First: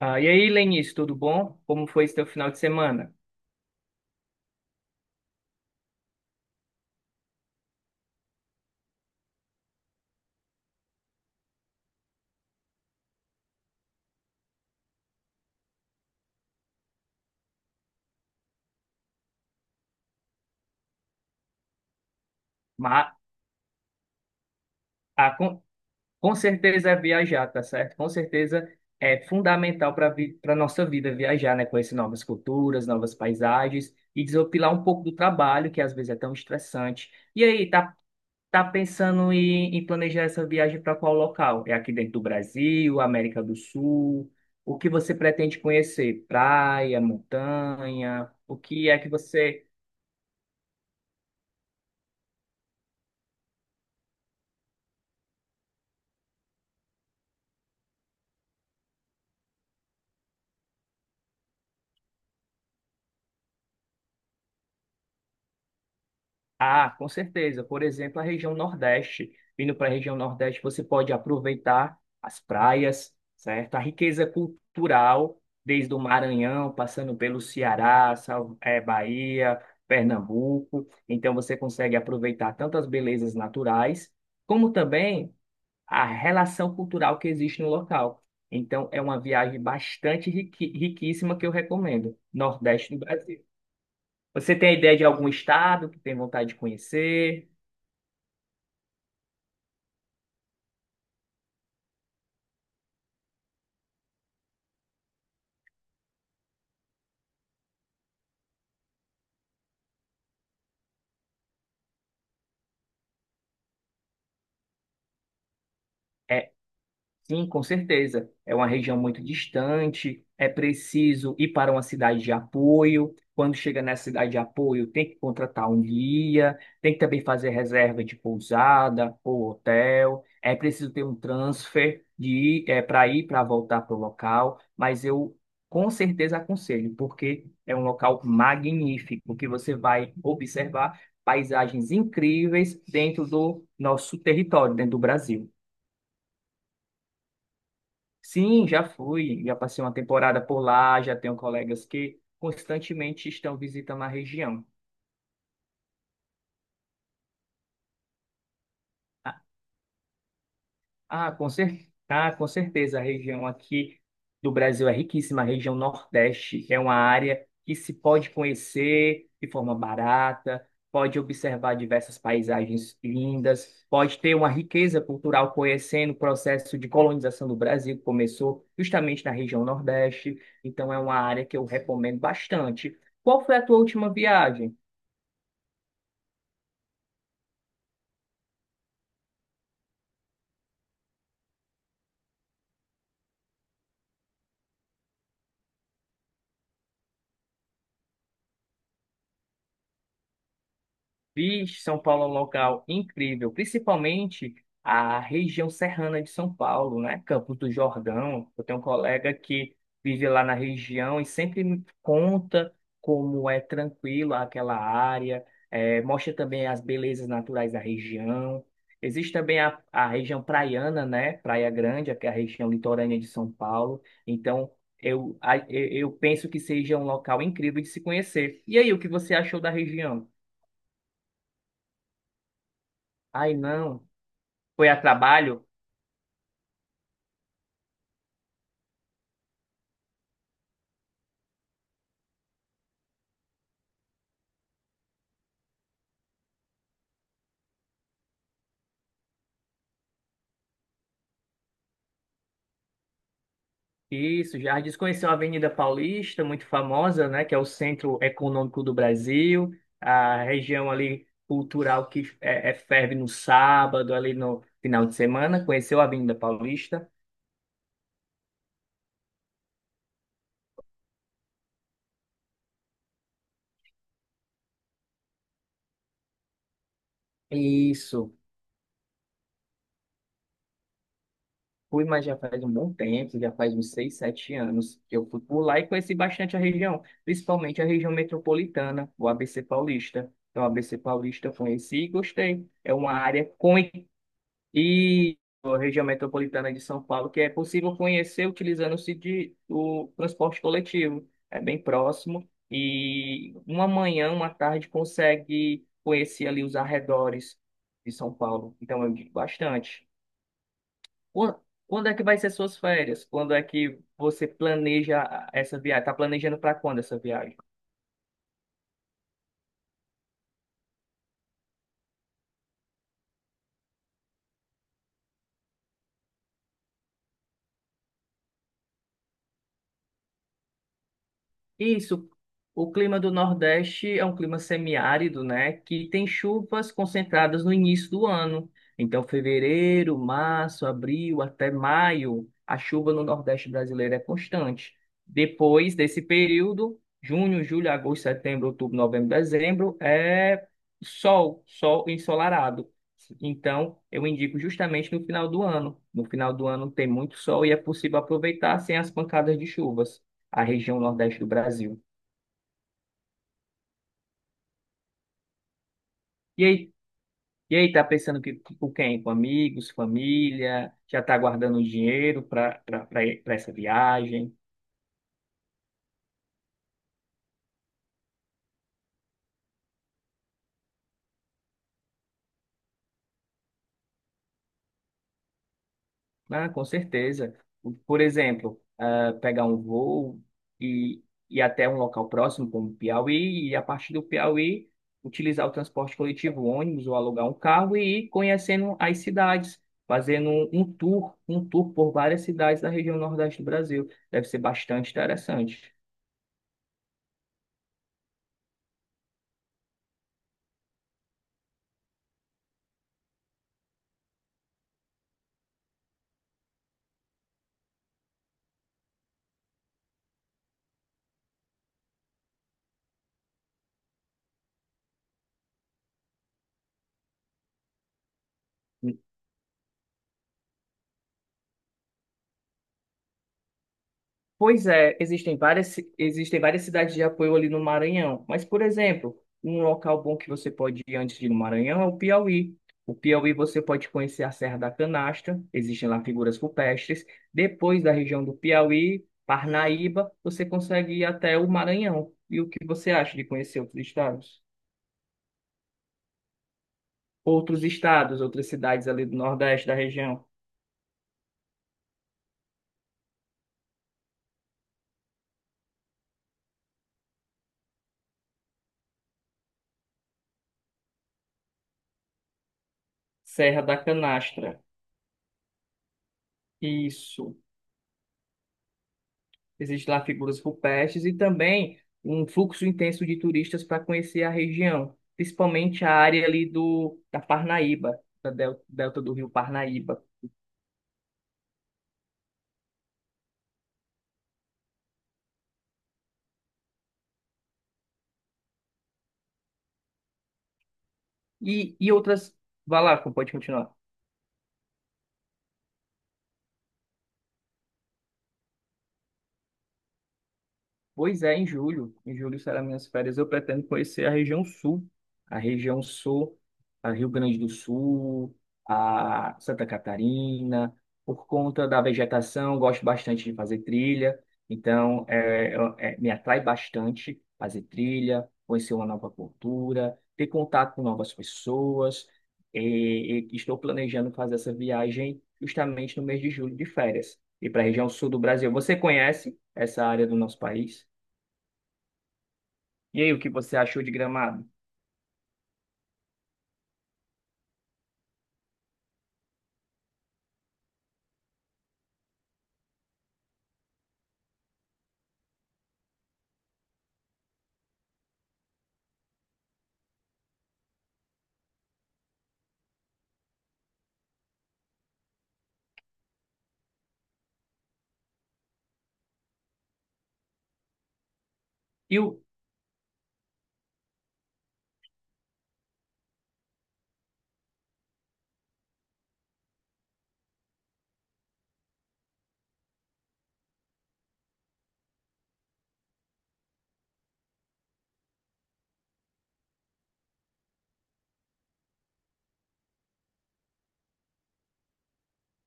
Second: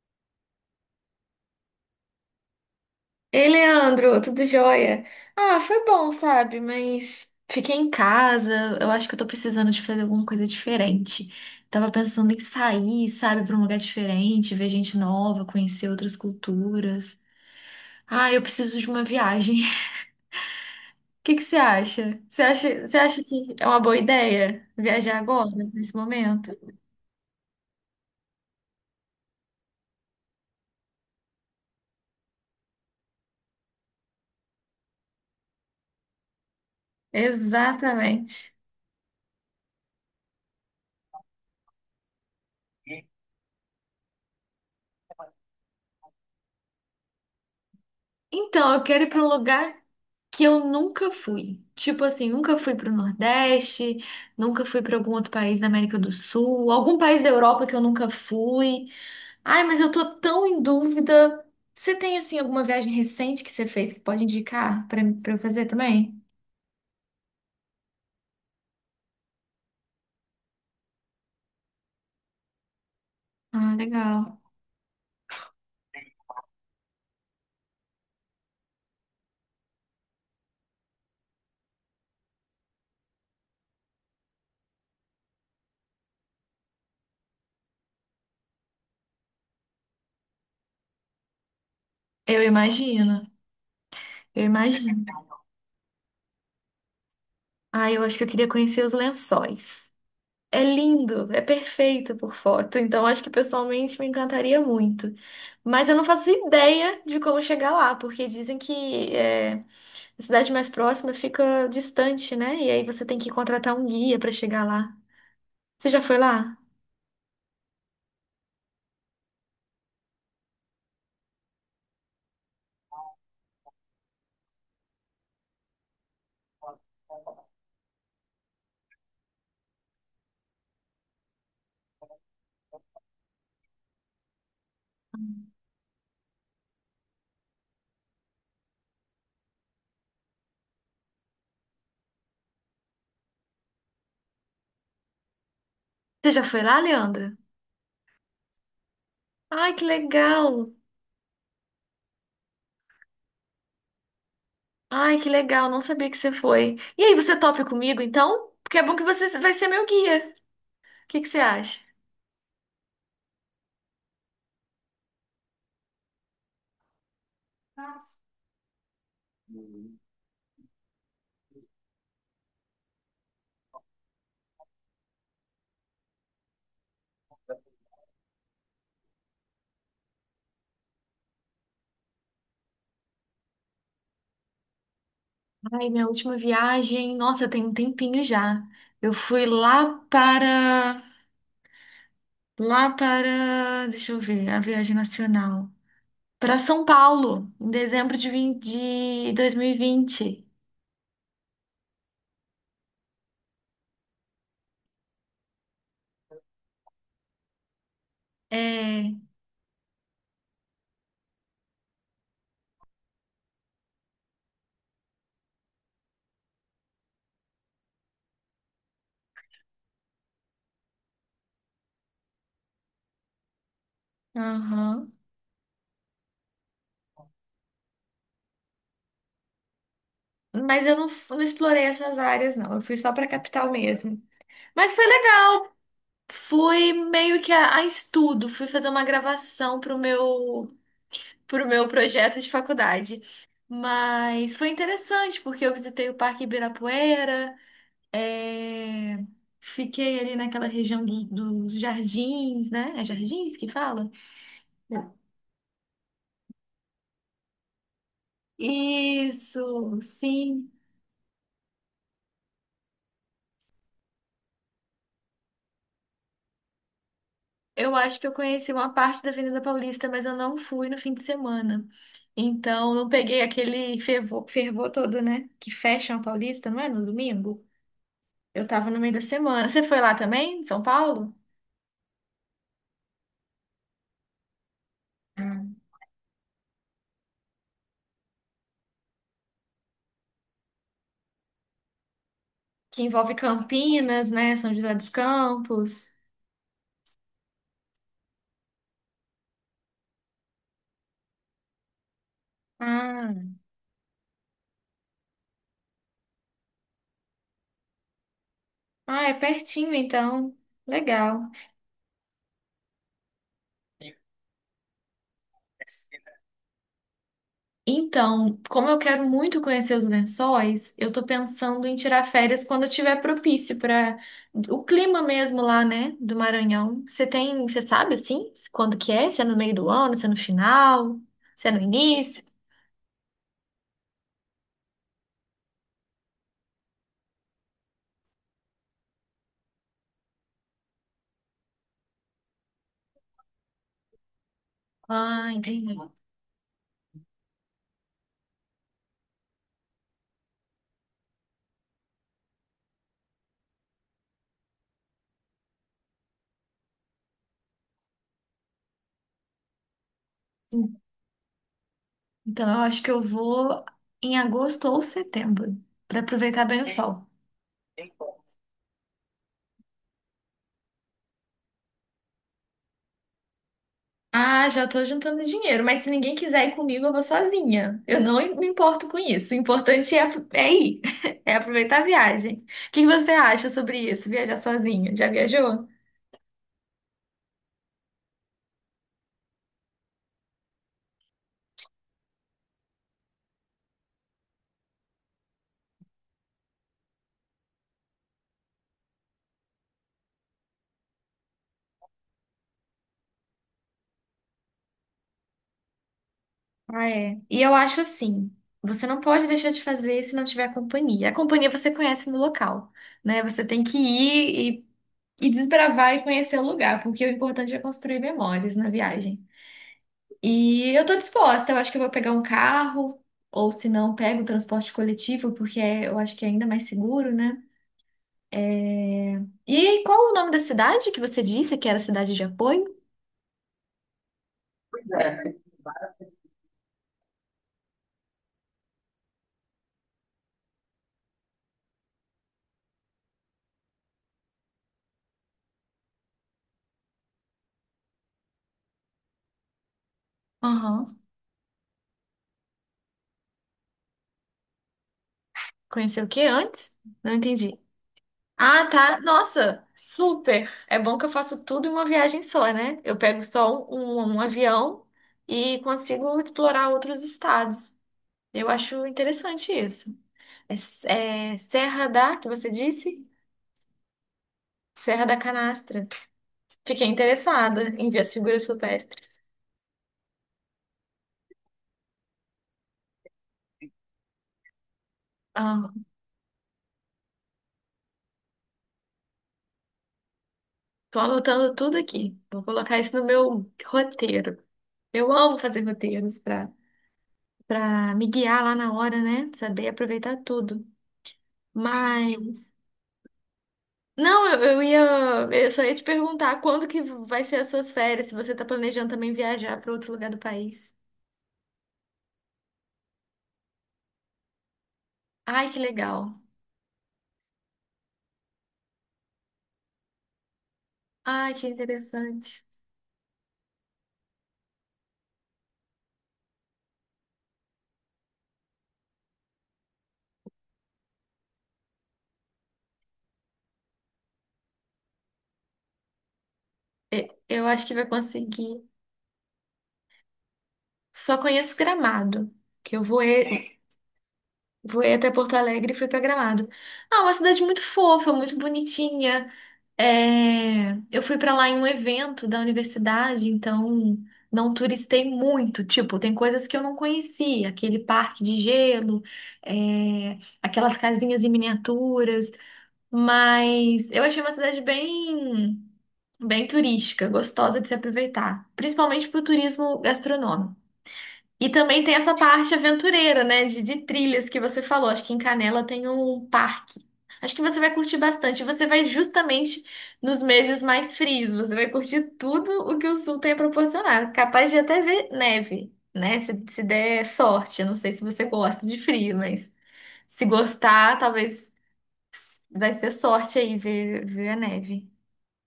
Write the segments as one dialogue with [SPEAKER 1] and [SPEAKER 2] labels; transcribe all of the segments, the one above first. [SPEAKER 1] Ah, e aí, Lenice, tudo bom? Como foi seu final de semana?
[SPEAKER 2] Ei, Leandro, tudo jóia? Ah, foi bom, sabe? Mas fiquei em casa. Eu acho que eu tô precisando de fazer alguma coisa diferente. Tava pensando em sair, sabe, pra um lugar diferente, ver gente nova, conhecer outras culturas. Ah, eu preciso de uma viagem. O que que Você acha, você
[SPEAKER 1] Ma-
[SPEAKER 2] acha que é uma boa ideia viajar
[SPEAKER 1] ah,
[SPEAKER 2] agora,
[SPEAKER 1] com,
[SPEAKER 2] nesse
[SPEAKER 1] com
[SPEAKER 2] momento?
[SPEAKER 1] certeza é viajar, tá certo? Com certeza é fundamental para nossa vida viajar, né? Conhecer novas culturas, novas paisagens e desopilar um pouco do trabalho, que às vezes é tão estressante. E aí, tá,
[SPEAKER 2] Exatamente.
[SPEAKER 1] tá pensando em planejar essa viagem para qual local? É aqui dentro do Brasil, América do Sul? O que você pretende conhecer? Praia, montanha? O
[SPEAKER 2] Então, eu
[SPEAKER 1] que é
[SPEAKER 2] quero ir
[SPEAKER 1] que
[SPEAKER 2] para um
[SPEAKER 1] você.
[SPEAKER 2] lugar que eu nunca fui. Tipo assim, nunca fui para o Nordeste, nunca fui para algum outro país da América do Sul, algum país da Europa que eu nunca fui. Ai, mas eu tô tão em dúvida. Você tem assim alguma viagem recente que você fez que pode indicar para eu fazer também?
[SPEAKER 1] Ah, com certeza. Por exemplo, a região Nordeste. Vindo para a região Nordeste, você pode aproveitar as praias, certo?
[SPEAKER 2] Ah,
[SPEAKER 1] A riqueza
[SPEAKER 2] legal.
[SPEAKER 1] cultural, desde o Maranhão, passando pelo Ceará, Bahia, Pernambuco. Então, você consegue aproveitar tanto as belezas naturais, como também a relação cultural que existe no local. Então, é uma viagem bastante riquíssima que eu recomendo.
[SPEAKER 2] Eu
[SPEAKER 1] Nordeste do
[SPEAKER 2] imagino.
[SPEAKER 1] Brasil.
[SPEAKER 2] Eu
[SPEAKER 1] Você tem ideia
[SPEAKER 2] imagino.
[SPEAKER 1] de algum estado que tem vontade de conhecer?
[SPEAKER 2] Ah, eu acho que eu queria conhecer os lençóis. É lindo, é perfeito por foto, então acho que pessoalmente me encantaria muito. Mas eu não faço ideia de como chegar lá, porque dizem que é, a cidade mais próxima fica distante, né? E aí você tem que contratar um guia para chegar lá. Você já foi
[SPEAKER 1] É,
[SPEAKER 2] lá?
[SPEAKER 1] sim, com certeza. É uma região muito distante, é preciso ir para uma cidade de apoio. Quando chega nessa cidade de apoio, tem que contratar um guia, tem que também fazer reserva de pousada ou hotel. É preciso ter um transfer de ir, é, para ir para voltar para o local, mas eu com certeza aconselho, porque é um local magnífico que você vai observar paisagens incríveis dentro do nosso território, dentro do Brasil.
[SPEAKER 2] Você já foi lá, Leandra?
[SPEAKER 1] Sim, já fui, já
[SPEAKER 2] Ai,
[SPEAKER 1] passei
[SPEAKER 2] que
[SPEAKER 1] uma temporada
[SPEAKER 2] legal!
[SPEAKER 1] por lá, já tenho colegas que constantemente estão visitando a região.
[SPEAKER 2] Ai, que legal, não sabia que você foi. E aí, você topa comigo então? Porque é bom que você vai ser meu guia. O que que você acha?
[SPEAKER 1] Com certeza. A região aqui do Brasil é riquíssima. A região Nordeste é uma área que se pode conhecer de forma barata, pode observar diversas paisagens lindas, pode ter uma riqueza cultural conhecendo o processo de colonização do Brasil, que começou justamente na região Nordeste. Então, é uma área que eu recomendo bastante. Qual foi a tua última viagem?
[SPEAKER 2] Ai, minha última viagem, nossa, tem um tempinho já. Eu fui lá para, deixa eu ver, a viagem nacional. Para São Paulo, em dezembro de, de 2020.
[SPEAKER 1] Fiz São Paulo é um local incrível, principalmente a região serrana de São Paulo, né? Campos do Jordão. Eu tenho um
[SPEAKER 2] É,
[SPEAKER 1] colega que vive lá na região e sempre me conta como é tranquilo aquela área, mostra também as belezas naturais da região. Existe também a região praiana, né? Praia Grande, que é a região litorânea de São Paulo. Então,
[SPEAKER 2] aham.
[SPEAKER 1] eu, a- eu eu penso que seja um local incrível de se conhecer. E aí, o que você achou da região?
[SPEAKER 2] Mas eu não, não explorei essas áreas, não. Eu fui só para a
[SPEAKER 1] Ai,
[SPEAKER 2] capital
[SPEAKER 1] não.
[SPEAKER 2] mesmo.
[SPEAKER 1] Foi
[SPEAKER 2] Mas
[SPEAKER 1] a
[SPEAKER 2] foi
[SPEAKER 1] trabalho?
[SPEAKER 2] legal. Fui meio que a, estudo, fui fazer uma gravação para o meu pro meu projeto de faculdade. Mas foi interessante, porque eu visitei o Parque Ibirapuera, é, fiquei ali naquela região dos jardins, né? É jardins que fala?
[SPEAKER 1] Isso, Jardim conheceu a Avenida Paulista, muito famosa, né, que é o centro econômico do Brasil,
[SPEAKER 2] Isso,
[SPEAKER 1] a
[SPEAKER 2] sim.
[SPEAKER 1] região ali cultural que é ferve no sábado, ali no final de semana, conheceu a Avenida Paulista.
[SPEAKER 2] Eu acho que eu conheci uma parte da Avenida Paulista, mas eu não fui no fim de semana. Então, não peguei aquele fervor, fervor todo, né? Que fecham a Paulista, não é? No domingo?
[SPEAKER 1] Isso,
[SPEAKER 2] Eu tava no meio da semana. Você foi lá também, em São Paulo?
[SPEAKER 1] fui, mas já faz um bom tempo, já faz uns seis, sete anos que eu fui por lá e conheci bastante a região, principalmente a região metropolitana, o ABC Paulista. Então, a ABC Paulista eu conheci e gostei. É
[SPEAKER 2] Que
[SPEAKER 1] uma
[SPEAKER 2] envolve
[SPEAKER 1] área
[SPEAKER 2] Campinas, né? São José dos
[SPEAKER 1] e a região
[SPEAKER 2] Campos.
[SPEAKER 1] metropolitana de São Paulo, que é possível conhecer utilizando-se de o transporte coletivo. É bem próximo
[SPEAKER 2] Ah,
[SPEAKER 1] e uma manhã, uma tarde consegue conhecer ali os arredores de São Paulo. Então eu
[SPEAKER 2] ah,
[SPEAKER 1] digo
[SPEAKER 2] é pertinho
[SPEAKER 1] bastante.
[SPEAKER 2] então. Legal.
[SPEAKER 1] Quan- Quando é que vai ser suas férias? Quando é que você planeja essa viagem? Está planejando para quando essa viagem?
[SPEAKER 2] Então, como eu quero muito conhecer os Lençóis, eu tô pensando em tirar férias quando tiver propício para o clima mesmo lá, né, do Maranhão. Você tem, você sabe assim, quando que é? Se é no meio do ano, se é no final, se é no
[SPEAKER 1] Isso.
[SPEAKER 2] início?
[SPEAKER 1] O clima do Nordeste é um clima semiárido, né? Que tem chuvas concentradas no início do ano. Então, fevereiro, março, abril, até maio, a chuva no Nordeste brasileiro é constante.
[SPEAKER 2] Ah,
[SPEAKER 1] Depois
[SPEAKER 2] entendi.
[SPEAKER 1] desse período, junho, julho, agosto, setembro, outubro, novembro, dezembro, é sol, sol ensolarado. Então, eu indico justamente no final do ano. No final do ano tem muito sol e é possível aproveitar sem as pancadas de chuvas a região Nordeste do Brasil.
[SPEAKER 2] Então, eu acho que eu vou em agosto ou setembro, para
[SPEAKER 1] E
[SPEAKER 2] aproveitar bem o
[SPEAKER 1] aí,
[SPEAKER 2] sol.
[SPEAKER 1] e aí tá pensando que, com quem? Com amigos, família? Já tá guardando dinheiro para essa viagem?
[SPEAKER 2] Ah, já tô juntando dinheiro, mas se ninguém quiser ir comigo, eu vou sozinha. Eu não me importo com isso. O importante é, é ir, é aproveitar a viagem. O que que você acha sobre isso? Viajar sozinho? Já viajou?
[SPEAKER 1] Ah, com certeza. Por exemplo, ah, pegar um voo e ir até um local próximo, como Piauí, e a partir do Piauí utilizar o transporte coletivo, ônibus ou alugar um carro e ir conhecendo as cidades, fazendo um tour por várias cidades da região Nordeste do Brasil. Deve ser bastante interessante.
[SPEAKER 2] Ah, é. E eu acho assim, você não pode deixar de fazer se não tiver companhia. A companhia você conhece no local, né? Você tem que ir e desbravar e conhecer o lugar, porque o importante é construir memórias na viagem. E eu tô disposta, eu acho que eu vou pegar um carro, ou se não, pego o transporte coletivo, porque eu acho que é ainda mais seguro, né? É, e qual o nome da cidade que você disse que era cidade de apoio?
[SPEAKER 1] Pois é, existem várias cidades de apoio ali no Maranhão, mas, por exemplo, um local bom que você pode ir antes de ir no Maranhão é o Piauí. O Piauí você pode conhecer a Serra da Canastra, existem lá figuras rupestres. Depois da região do Piauí, Parnaíba, você consegue
[SPEAKER 2] Aham.
[SPEAKER 1] ir até o Maranhão. E o que você acha de conhecer outros estados?
[SPEAKER 2] Conheceu o que antes? Não entendi.
[SPEAKER 1] Outros estados, outras
[SPEAKER 2] Ah,
[SPEAKER 1] cidades
[SPEAKER 2] tá.
[SPEAKER 1] ali do
[SPEAKER 2] Nossa,
[SPEAKER 1] Nordeste da região.
[SPEAKER 2] super. É bom que eu faço tudo em uma viagem só, né? Eu pego só um, um avião e consigo explorar outros estados. Eu acho interessante isso. É, é Serra da, que você disse?
[SPEAKER 1] Serra da Canastra.
[SPEAKER 2] Serra da Canastra. Fiquei
[SPEAKER 1] Isso.
[SPEAKER 2] interessada em ver as figuras rupestres.
[SPEAKER 1] Existem lá figuras rupestres e também um fluxo intenso de turistas para conhecer a região,
[SPEAKER 2] Ah,
[SPEAKER 1] principalmente a área ali da Parnaíba, da delta do rio Parnaíba.
[SPEAKER 2] tô anotando tudo aqui. Vou colocar isso no meu roteiro. Eu amo fazer roteiros para para me guiar lá na hora, né? Saber aproveitar tudo.
[SPEAKER 1] E
[SPEAKER 2] Mas
[SPEAKER 1] outras. Vai lá, pode continuar.
[SPEAKER 2] não, eu ia eu só ia te perguntar quando que vai ser as suas férias, se você tá planejando também viajar para outro lugar do país.
[SPEAKER 1] Pois é, em julho. Em julho serão minhas férias. Eu pretendo conhecer a região sul. A
[SPEAKER 2] Ai, que
[SPEAKER 1] região
[SPEAKER 2] legal.
[SPEAKER 1] sul, a Rio Grande do Sul, a Santa Catarina. Por
[SPEAKER 2] Ai, que
[SPEAKER 1] conta da
[SPEAKER 2] interessante.
[SPEAKER 1] vegetação, gosto bastante de fazer trilha. Então, me atrai bastante fazer trilha, conhecer uma nova cultura, ter contato com novas pessoas. E estou planejando fazer essa viagem justamente no mês de julho de férias.
[SPEAKER 2] Eu
[SPEAKER 1] E para a
[SPEAKER 2] acho que
[SPEAKER 1] região
[SPEAKER 2] vai
[SPEAKER 1] sul do Brasil.
[SPEAKER 2] conseguir.
[SPEAKER 1] Você conhece essa área do nosso país?
[SPEAKER 2] Só conheço Gramado, que eu
[SPEAKER 1] E
[SPEAKER 2] vou
[SPEAKER 1] aí, o que você achou de Gramado?
[SPEAKER 2] fui até Porto Alegre e fui pra Gramado. Ah, uma cidade muito fofa, muito bonitinha. É, eu fui pra lá em um evento da universidade, então não turistei muito. Tipo, tem coisas que eu não conhecia, aquele parque de gelo, é, aquelas casinhas em miniaturas. Mas eu achei uma cidade bem, bem turística, gostosa de se aproveitar, principalmente pro turismo gastronômico. E também tem
[SPEAKER 1] E
[SPEAKER 2] essa
[SPEAKER 1] o,
[SPEAKER 2] parte aventureira, né? De trilhas que você falou. Acho que em Canela tem um parque. Acho que você vai curtir bastante. Você vai justamente nos meses mais frios. Você vai curtir tudo o que o sul tem a proporcionar. Capaz de até ver neve, né? Se der sorte. Eu não sei se você gosta de frio, mas se gostar, talvez vai ser sorte aí ver a neve.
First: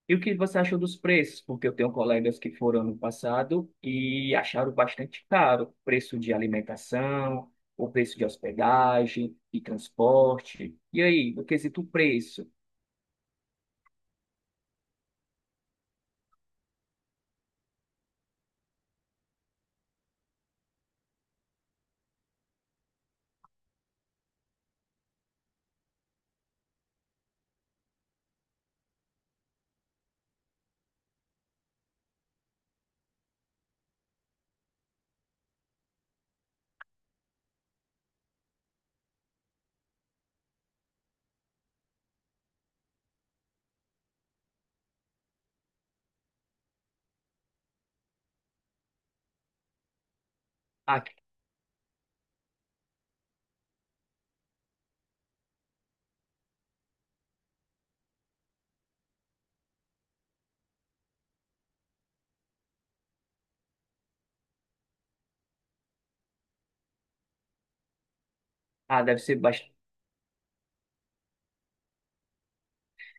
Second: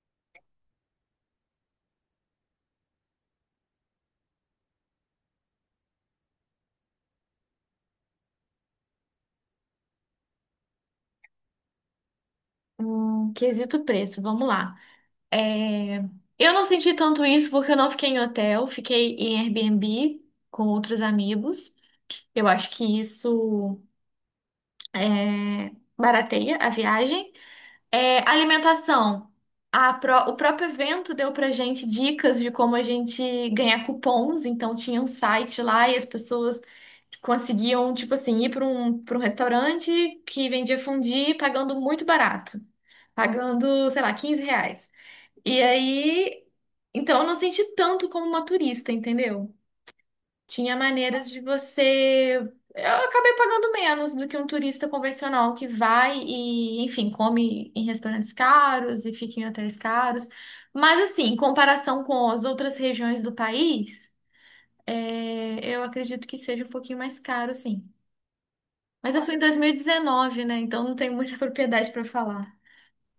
[SPEAKER 1] e o que você achou dos preços? Porque eu tenho colegas que foram no passado e acharam bastante caro o preço de alimentação, o preço de hospedagem e transporte. E aí, no quesito preço,
[SPEAKER 2] Quesito preço, vamos lá. É, eu não senti tanto isso porque eu não fiquei em hotel, fiquei em Airbnb com outros amigos. Eu acho que isso é, barateia a viagem. É, alimentação. O próprio evento deu pra gente dicas de como a gente ganhar cupons. Então tinha um site lá e as pessoas conseguiam, tipo assim, ir para um restaurante que vendia fondue pagando muito barato. Pagando, sei lá, 15 reais. E aí, então eu não senti tanto como uma turista, entendeu? Tinha
[SPEAKER 1] ah,
[SPEAKER 2] maneiras de você. Eu acabei pagando menos do que um turista convencional que vai e, enfim, come em restaurantes caros e fica em hotéis caros. Mas, assim, em comparação com as outras regiões do país, eu acredito que seja um pouquinho mais caro, sim.
[SPEAKER 1] ah,
[SPEAKER 2] Mas
[SPEAKER 1] deve
[SPEAKER 2] eu fui
[SPEAKER 1] ser
[SPEAKER 2] em
[SPEAKER 1] bas-
[SPEAKER 2] 2019, né? Então não tenho muita propriedade para falar.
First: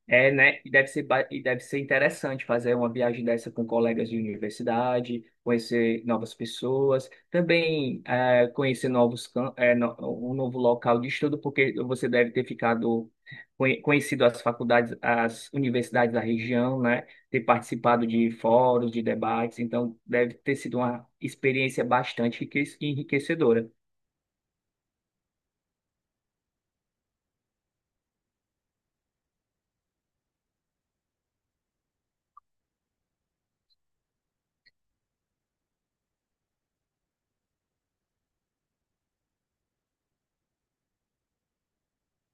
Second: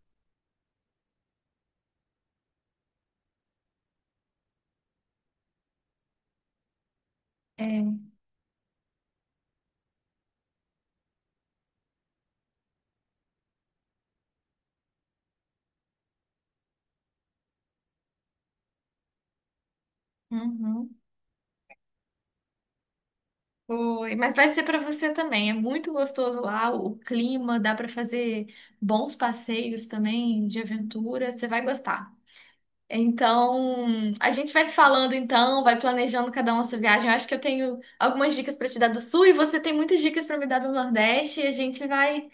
[SPEAKER 1] é, né? E deve ser, e deve ser interessante fazer uma viagem dessa com colegas de universidade, conhecer novas pessoas,
[SPEAKER 2] É,
[SPEAKER 1] também conhecer novos, cam- eh, no- um novo local de estudo, porque você deve ter ficado conhecido as faculdades, as universidades da região, né? Ter participado de fóruns, de debates, então deve ter sido
[SPEAKER 2] uhum.
[SPEAKER 1] uma experiência bastante enriquecedora.
[SPEAKER 2] Foi, mas vai ser para você também. É muito gostoso lá, o clima, dá para fazer bons passeios também de aventura, você vai gostar. Então, a gente vai se falando então, vai planejando cada uma a sua viagem. Eu acho que eu tenho algumas dicas para te dar do Sul e você tem muitas dicas para me dar do Nordeste e a gente vai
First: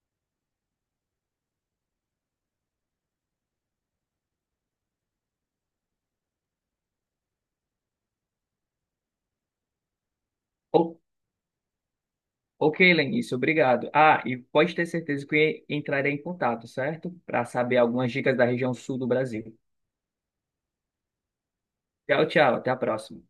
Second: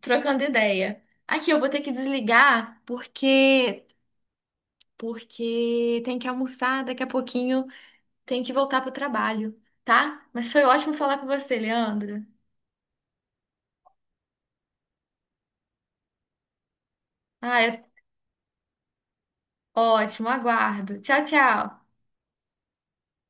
[SPEAKER 2] trocando ideia. Aqui eu vou ter que desligar porque porque tem que almoçar, daqui a pouquinho tem que voltar pro trabalho, tá? Mas foi ótimo falar com você, Leandro.
[SPEAKER 1] Ok, Lenice, obrigado. Ah, e pode ter certeza que entrarei em contato, certo? Para
[SPEAKER 2] Ah,
[SPEAKER 1] saber
[SPEAKER 2] é
[SPEAKER 1] algumas dicas da região sul do Brasil.
[SPEAKER 2] ótimo, aguardo. Tchau, tchau.
[SPEAKER 1] Tchau, tchau, até a próxima.